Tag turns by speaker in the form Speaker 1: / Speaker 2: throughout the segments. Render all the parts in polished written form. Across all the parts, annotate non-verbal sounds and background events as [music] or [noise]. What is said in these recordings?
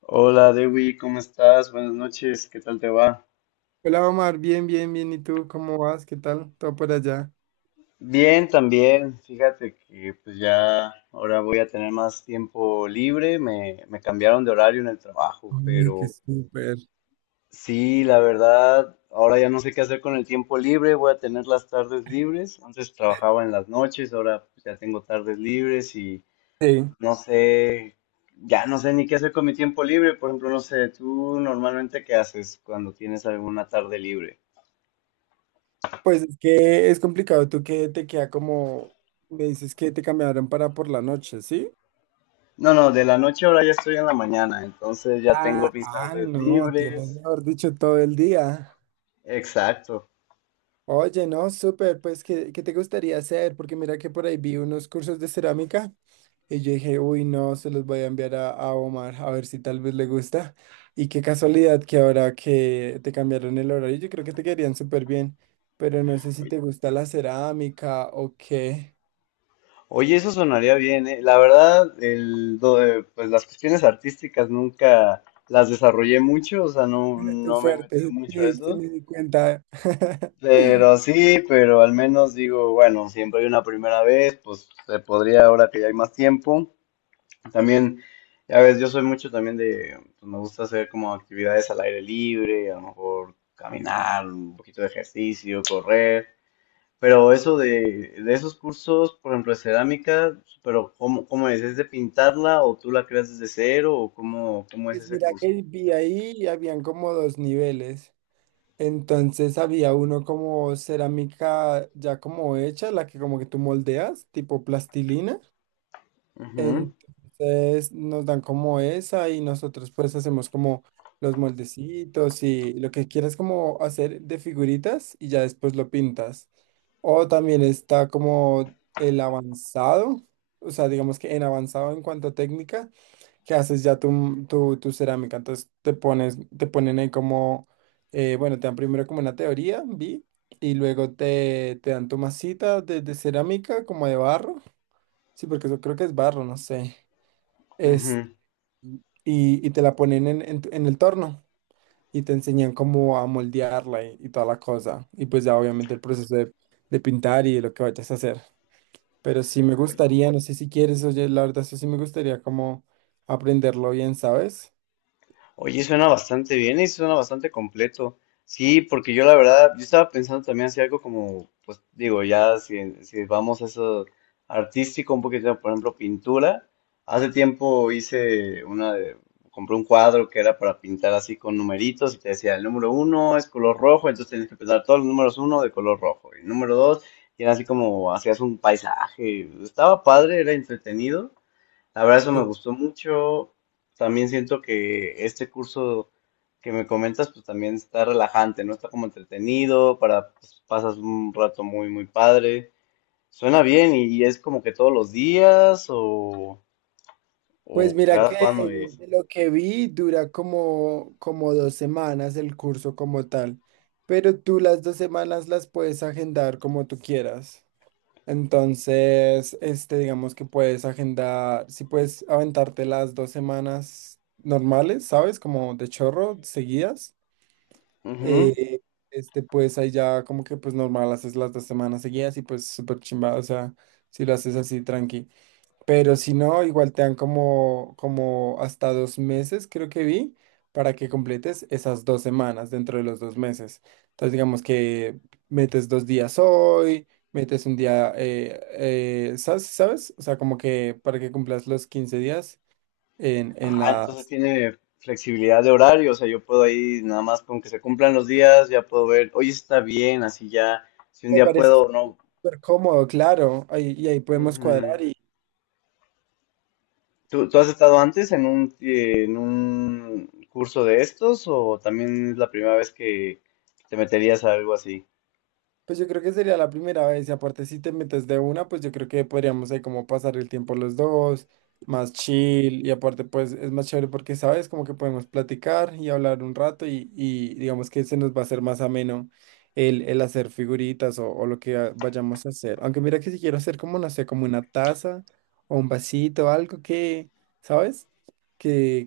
Speaker 1: Hola Dewi, ¿cómo estás? Buenas noches, ¿qué tal te va?
Speaker 2: Hola Omar, bien, bien, bien. ¿Y tú cómo vas? ¿Qué tal? ¿Todo por allá?
Speaker 1: Bien, también. Fíjate que pues ya ahora voy a tener más tiempo libre. Me cambiaron de horario en el trabajo,
Speaker 2: Ay, qué
Speaker 1: pero
Speaker 2: súper.
Speaker 1: sí, la verdad, ahora ya no sé qué hacer con el tiempo libre. Voy a tener las tardes libres. Antes trabajaba en las noches, ahora pues, ya tengo tardes libres y
Speaker 2: Sí.
Speaker 1: no sé, ya no sé ni qué hacer con mi tiempo libre. Por ejemplo, no sé, ¿tú normalmente qué haces cuando tienes alguna tarde libre?
Speaker 2: Pues es que es complicado. Tú que te queda como, me dices que te cambiaron para por la noche, ¿sí?
Speaker 1: No, no, de la noche ahora ya estoy en la mañana, entonces ya tengo
Speaker 2: Ah,
Speaker 1: mis
Speaker 2: ah,
Speaker 1: tardes
Speaker 2: no, tienes,
Speaker 1: libres.
Speaker 2: mejor dicho, todo el día.
Speaker 1: Exacto.
Speaker 2: Oye, no, súper, pues, ¿qué te gustaría hacer? Porque mira que por ahí vi unos cursos de cerámica y yo dije, uy, no, se los voy a enviar a Omar a ver si tal vez le gusta. Y qué casualidad que ahora que te cambiaron el horario, yo creo que te quedarían súper bien, pero no sé si te
Speaker 1: Oye,
Speaker 2: gusta la cerámica o qué.
Speaker 1: oye, eso sonaría bien, ¿eh? La verdad, pues las cuestiones artísticas nunca las desarrollé mucho, o sea, no,
Speaker 2: Bueno, tu
Speaker 1: no me he metido
Speaker 2: suerte,
Speaker 1: mucho a
Speaker 2: sí, sí
Speaker 1: eso.
Speaker 2: me di cuenta. [laughs]
Speaker 1: Pero sí, pero al menos digo, bueno, siempre hay una primera vez, pues se podría ahora que ya hay más tiempo. También, ya ves, yo soy mucho también de, pues, me gusta hacer como actividades al aire libre, a lo mejor caminar, un poquito de ejercicio, correr, pero eso de esos cursos, por ejemplo, de cerámica, pero ¿cómo, cómo es? ¿Es de pintarla o tú la creas desde cero o cómo, cómo es
Speaker 2: Pues
Speaker 1: ese
Speaker 2: mira
Speaker 1: curso?
Speaker 2: que vi ahí y habían como dos niveles. Entonces había uno como cerámica ya como hecha, la que como que tú moldeas, tipo plastilina.
Speaker 1: Ujú,
Speaker 2: Entonces nos dan como esa y nosotros pues hacemos como los moldecitos y lo que quieras como hacer de figuritas y ya después lo pintas. O también está como el avanzado, o sea, digamos que en avanzado en cuanto a técnica que haces ya tu cerámica. Entonces te pones, te ponen ahí como, bueno, te dan primero como una teoría, vi, y luego te, te dan tu masita de cerámica, como de barro. Sí, porque yo creo que es barro, no sé. Es,
Speaker 1: ujú.
Speaker 2: y, y te la ponen en, tu- en el torno y te enseñan cómo a moldearla y toda la cosa. Y pues ya obviamente el proceso de pintar y de lo que vayas a hacer. Pero sí me gustaría, no sé si quieres, oye, la verdad, eso sí me gustaría como aprenderlo bien, ¿sabes?
Speaker 1: Oye, suena bastante bien y suena bastante completo. Sí, porque yo la verdad, yo estaba pensando también hacer algo como, pues digo, ya si, si vamos a eso artístico, un poquito, por ejemplo, pintura. Hace tiempo hice una de, compré un cuadro que era para pintar así con numeritos y te decía, el número uno es color rojo, entonces tenías que pensar todos los números uno de color rojo. Y el número dos, y era así como hacías un paisaje. Estaba padre, era entretenido. La verdad, eso me
Speaker 2: Sí.
Speaker 1: gustó mucho. También siento que este curso que me comentas, pues también está relajante, ¿no? Está como entretenido, para, pues, pasas un rato muy, muy padre. Suena bien y es como que todos los días
Speaker 2: Pues
Speaker 1: o
Speaker 2: mira que
Speaker 1: cada cuándo es.
Speaker 2: de lo que vi dura como, como dos semanas el curso como tal, pero tú las dos semanas las puedes agendar como tú quieras. Entonces, este, digamos que puedes agendar, si puedes aventarte las dos semanas normales, ¿sabes? Como de chorro, seguidas.
Speaker 1: Ujú.
Speaker 2: eh, este, pues ahí ya como que pues normal haces las dos semanas seguidas y pues súper chimba, o sea, si lo haces así tranqui. Pero si no, igual te dan como, como hasta dos meses, creo que vi, para que completes esas dos semanas dentro de los dos meses. Entonces, digamos que metes dos días hoy, metes un día, ¿sabes? ¿Sabes? O sea, como que para que cumplas los 15 días en
Speaker 1: Ah,
Speaker 2: la...
Speaker 1: entonces tiene flexibilidad de horario, o sea, yo puedo ahí nada más con que se cumplan los días, ya puedo ver, hoy está bien, así ya, si un
Speaker 2: Me
Speaker 1: día
Speaker 2: parece
Speaker 1: puedo o no.
Speaker 2: súper cómodo, claro. Ahí, y ahí podemos cuadrar.
Speaker 1: Ujú. ¿Tú has estado antes en un curso de estos o también es la primera vez que te meterías a algo así?
Speaker 2: Pues yo creo que sería la primera vez y aparte si te metes de una, pues yo creo que podríamos ahí como pasar el tiempo los dos, más chill y aparte pues es más chévere porque sabes como que podemos platicar y hablar un rato y digamos que se nos va a hacer más ameno el hacer figuritas o lo que a- vayamos a hacer. Aunque mira que si quiero hacer como, no sé, como una taza o un vasito, algo que, ¿sabes? Que,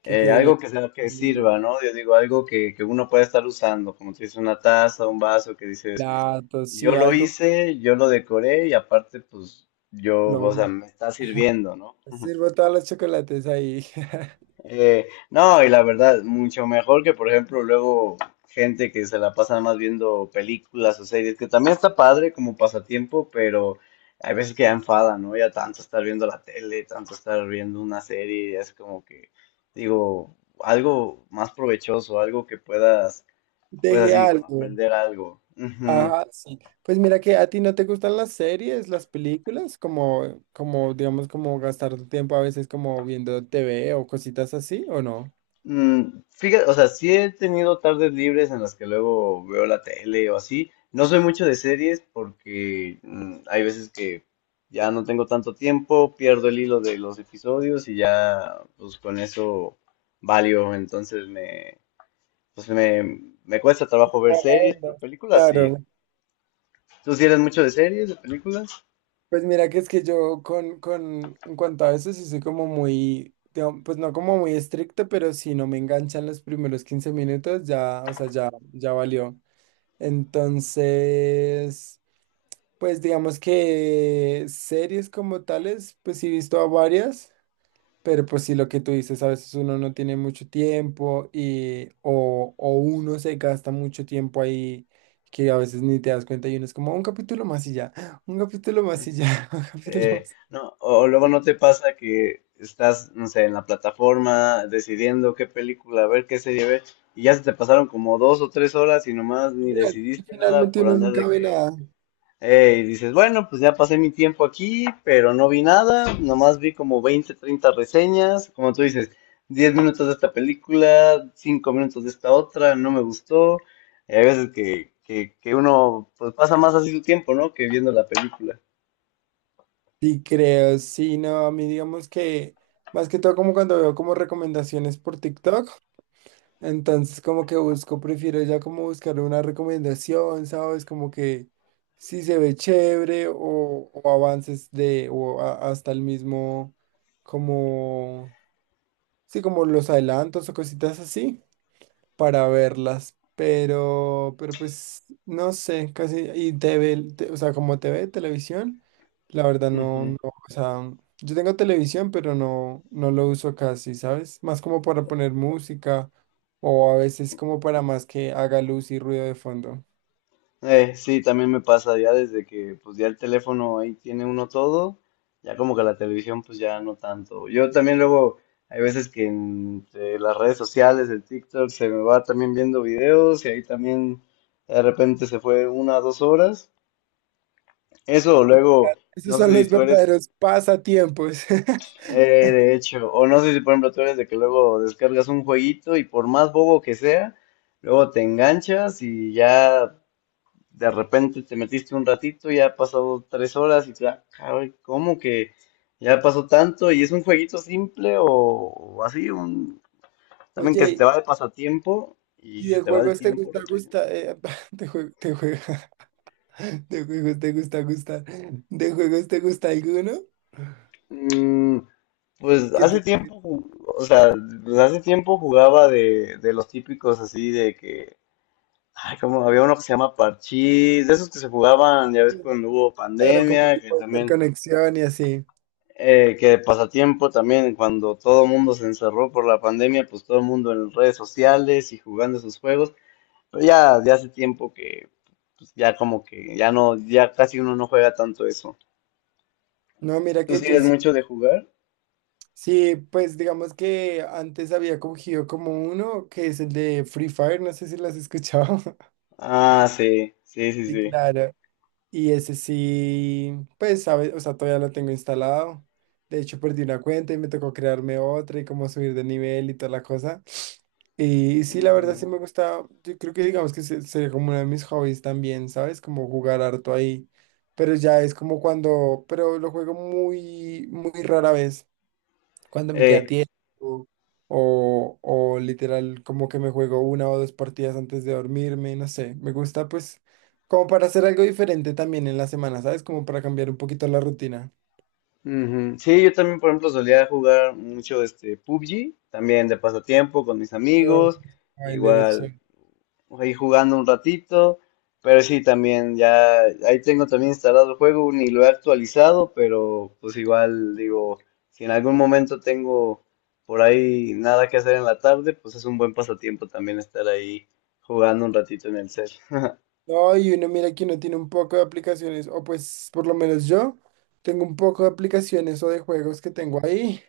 Speaker 2: que quede bien
Speaker 1: Algo que sea que
Speaker 2: lindo.
Speaker 1: sirva, ¿no? Yo digo, algo que uno pueda estar usando, como si es una taza, un vaso, que dices,
Speaker 2: Platos,
Speaker 1: yo
Speaker 2: sí,
Speaker 1: lo
Speaker 2: algo.
Speaker 1: hice, yo lo decoré y aparte, pues, yo, o sea,
Speaker 2: Lo
Speaker 1: me está sirviendo, ¿no?
Speaker 2: sirvo todos los chocolates ahí. [laughs]
Speaker 1: No, y la verdad, mucho mejor que, por ejemplo, luego gente que se la pasa nada más viendo películas o series, que también está padre como pasatiempo, pero hay veces que ya enfada, ¿no? Ya tanto estar viendo la tele, tanto estar viendo una serie, ya es como que, digo, algo más provechoso, algo que puedas, pues
Speaker 2: Deje
Speaker 1: así,
Speaker 2: algo.
Speaker 1: aprender algo. Ujú.
Speaker 2: Ajá, sí. Pues mira que a ti no te gustan las series, las películas, como, como, digamos, como gastar tu tiempo a veces como viendo TV o cositas así, ¿o no?
Speaker 1: Mm, fíjate, o sea, sí he tenido tardes libres en las que luego veo la tele o así. No soy mucho de series porque hay veces que ya no tengo tanto tiempo, pierdo el hilo de los episodios y ya pues con eso valio. Pues me cuesta trabajo ver
Speaker 2: No, la
Speaker 1: series, pero
Speaker 2: verdad.
Speaker 1: películas sí.
Speaker 2: Claro.
Speaker 1: ¿Tú sí eres mucho de series, de películas?
Speaker 2: Pues mira que es que yo con, en cuanto a eso sí soy como muy, digamos, pues no como muy estricto, pero si no me enganchan los primeros 15 minutos, ya, o sea, ya, ya valió. Entonces... Pues digamos que series como tales, pues sí he visto a varias, pero pues sí lo que tú dices, a veces uno no tiene mucho tiempo y o uno se gasta mucho tiempo ahí que a veces ni te das cuenta y uno es como un capítulo más y ya, [laughs] un capítulo más y ya, [laughs] un capítulo más.
Speaker 1: No, o luego no te pasa que estás, no sé, en la plataforma decidiendo qué película ver, qué serie ver, y ya se te pasaron como dos o tres horas y nomás ni
Speaker 2: Final-
Speaker 1: decidiste nada
Speaker 2: Finalmente
Speaker 1: por
Speaker 2: uno
Speaker 1: andar
Speaker 2: nunca
Speaker 1: de
Speaker 2: ve
Speaker 1: que,
Speaker 2: nada.
Speaker 1: y dices, bueno, pues ya pasé mi tiempo aquí, pero no vi nada, nomás vi como 20 30 reseñas, como tú dices, 10 minutos de esta película, 5 minutos de esta otra, no me gustó, y hay veces que uno pues pasa más así su tiempo, ¿no? Que viendo la película.
Speaker 2: Sí, creo, sí, no, a mí digamos que más que todo como cuando veo como recomendaciones por TikTok. Entonces, como que busco, prefiero ya como buscar una recomendación, ¿sabes? Como que si se ve chévere o avances de, o a- hasta el mismo, como, sí, como los adelantos o cositas así para verlas, pero, pues no sé, casi, y TV, te- o sea, como TV, televisión, la verdad no, no,
Speaker 1: [laughs]
Speaker 2: o sea, yo tengo televisión, pero no, no lo uso casi, ¿sabes? Más como para poner música o a veces como para más que haga luz y ruido de fondo.
Speaker 1: Sí, también me pasa ya desde que pues ya el teléfono ahí tiene uno todo, ya como que la televisión pues ya no tanto. Yo también luego hay veces que en las redes sociales, el TikTok, se me va también viendo videos y ahí también de repente se fue una o dos horas. Eso luego,
Speaker 2: Esos
Speaker 1: no sé
Speaker 2: son
Speaker 1: si
Speaker 2: los
Speaker 1: tú eres,
Speaker 2: verdaderos pasatiempos.
Speaker 1: eh,
Speaker 2: [laughs]
Speaker 1: de hecho, o no sé si por ejemplo tú eres de que luego descargas un jueguito y por más bobo que sea, luego te enganchas y ya de repente te metiste un ratito, ya ha pasado tres horas y te da, caray, ¿cómo que ya pasó tanto? ¿Y es un jueguito simple o así? Un, también que se
Speaker 2: Oye,
Speaker 1: te va de pasatiempo
Speaker 2: ¿y
Speaker 1: y se
Speaker 2: de
Speaker 1: te va el
Speaker 2: juegos te
Speaker 1: tiempo
Speaker 2: gusta,
Speaker 1: rapidísimo.
Speaker 2: gusta? [laughs] De jue- te juega, [laughs] de juegos te gusta, gusta. ¿De juegos te gusta alguno?
Speaker 1: Mm, pues
Speaker 2: Que
Speaker 1: hace tiempo, ju- o sea, pues hace tiempo jugaba de los típicos así de que, ay, como había uno que se llama Parchís, de esos que se jugaban, ya ves, cuando hubo
Speaker 2: claro, como
Speaker 1: pandemia,
Speaker 2: si
Speaker 1: que
Speaker 2: puede hacer
Speaker 1: también
Speaker 2: conexión y así.
Speaker 1: eh, que pasatiempo también, cuando todo el mundo se encerró por la pandemia, pues todo el mundo en redes sociales y jugando sus juegos, pero ya, ya hace tiempo que pues, ya como que ya no, ya casi uno no juega tanto eso.
Speaker 2: No, mira
Speaker 1: ¿Tú
Speaker 2: que
Speaker 1: sí
Speaker 2: yo
Speaker 1: eres
Speaker 2: sí,
Speaker 1: mucho de jugar?
Speaker 2: sí, pues digamos que antes había cogido como uno que es el de Free Fire, no sé si lo has escuchado. [laughs]
Speaker 1: Ah, sí, sí, sí,
Speaker 2: Sí,
Speaker 1: sí.
Speaker 2: claro. Y ese sí, pues, sabe, o sea, todavía lo tengo instalado. De hecho, perdí una cuenta y me tocó crearme otra y como subir de nivel y toda la cosa. Y, sí, la verdad sí
Speaker 1: Ujú.
Speaker 2: me gusta, yo creo que digamos que se- sería como uno de mis hobbies también, ¿sabes? Como jugar harto ahí. Pero ya es como cuando, pero lo juego muy rara vez cuándo me queda
Speaker 1: Eh,
Speaker 2: tiempo, o literal como que me juego una o dos partidas antes de dormirme, no sé, me gusta pues como para hacer algo diferente también en la semana, ¿sabes? Como para cambiar un poquito la rutina.
Speaker 1: ujú. Sí, yo también, por ejemplo, solía jugar mucho este PUBG, también de pasatiempo con mis
Speaker 2: Pero,
Speaker 1: amigos,
Speaker 2: ay, Lena,
Speaker 1: igual.
Speaker 2: chévere.
Speaker 1: Pues, ahí jugando un ratito, pero sí, también ya ahí tengo también instalado el juego, ni lo he actualizado, pero pues igual digo, si en algún momento tengo por ahí nada que hacer en la tarde, pues es un buen pasatiempo también estar ahí jugando un ratito en el cel. [laughs]
Speaker 2: No, y uno mira que uno tiene un poco de aplicaciones, o pues por lo menos yo tengo un poco de aplicaciones o de juegos que tengo ahí.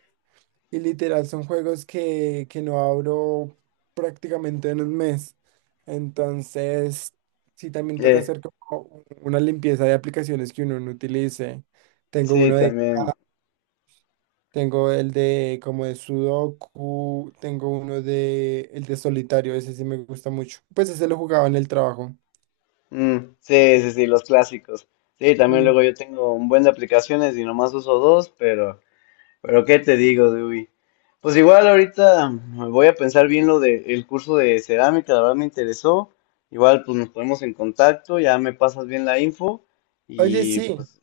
Speaker 2: Y literal, son juegos que no abro prácticamente en un mes. Entonces, sí, también toca
Speaker 1: Eh,
Speaker 2: hacer como una limpieza de aplicaciones que uno no utilice. Tengo
Speaker 1: sí,
Speaker 2: uno de,
Speaker 1: también.
Speaker 2: tengo el de como de Sudoku, tengo uno de el de solitario, ese sí me gusta mucho. Pues ese lo jugaba en el trabajo.
Speaker 1: Mm, sí, sí, sí, los clásicos. Sí, también
Speaker 2: Mm.
Speaker 1: luego yo tengo un buen de aplicaciones y nomás uso dos, pero qué te digo, Dewey. Pues igual ahorita voy a pensar bien lo del curso de cerámica, la verdad me interesó. Igual pues nos ponemos en contacto, ya me pasas bien la info
Speaker 2: Oye,
Speaker 1: y
Speaker 2: sí.
Speaker 1: pues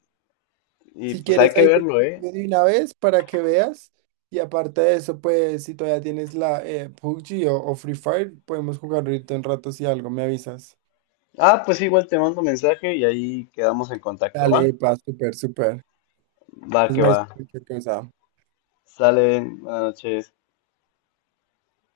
Speaker 1: y
Speaker 2: Si
Speaker 1: pues hay
Speaker 2: quieres,
Speaker 1: que
Speaker 2: ahí te
Speaker 1: verlo, ¿eh?
Speaker 2: envío de una vez para que veas. Y aparte de eso, pues si todavía tienes la PUBG o Free Fire, podemos jugar ahorita un rato si algo me avisas.
Speaker 1: Ah, pues igual te mando mensaje y ahí quedamos en contacto, ¿va?
Speaker 2: Dale, pa, súper, súper.
Speaker 1: Va
Speaker 2: Entonces
Speaker 1: que
Speaker 2: me
Speaker 1: va.
Speaker 2: avisas cualquier cosa.
Speaker 1: Salen, buenas noches.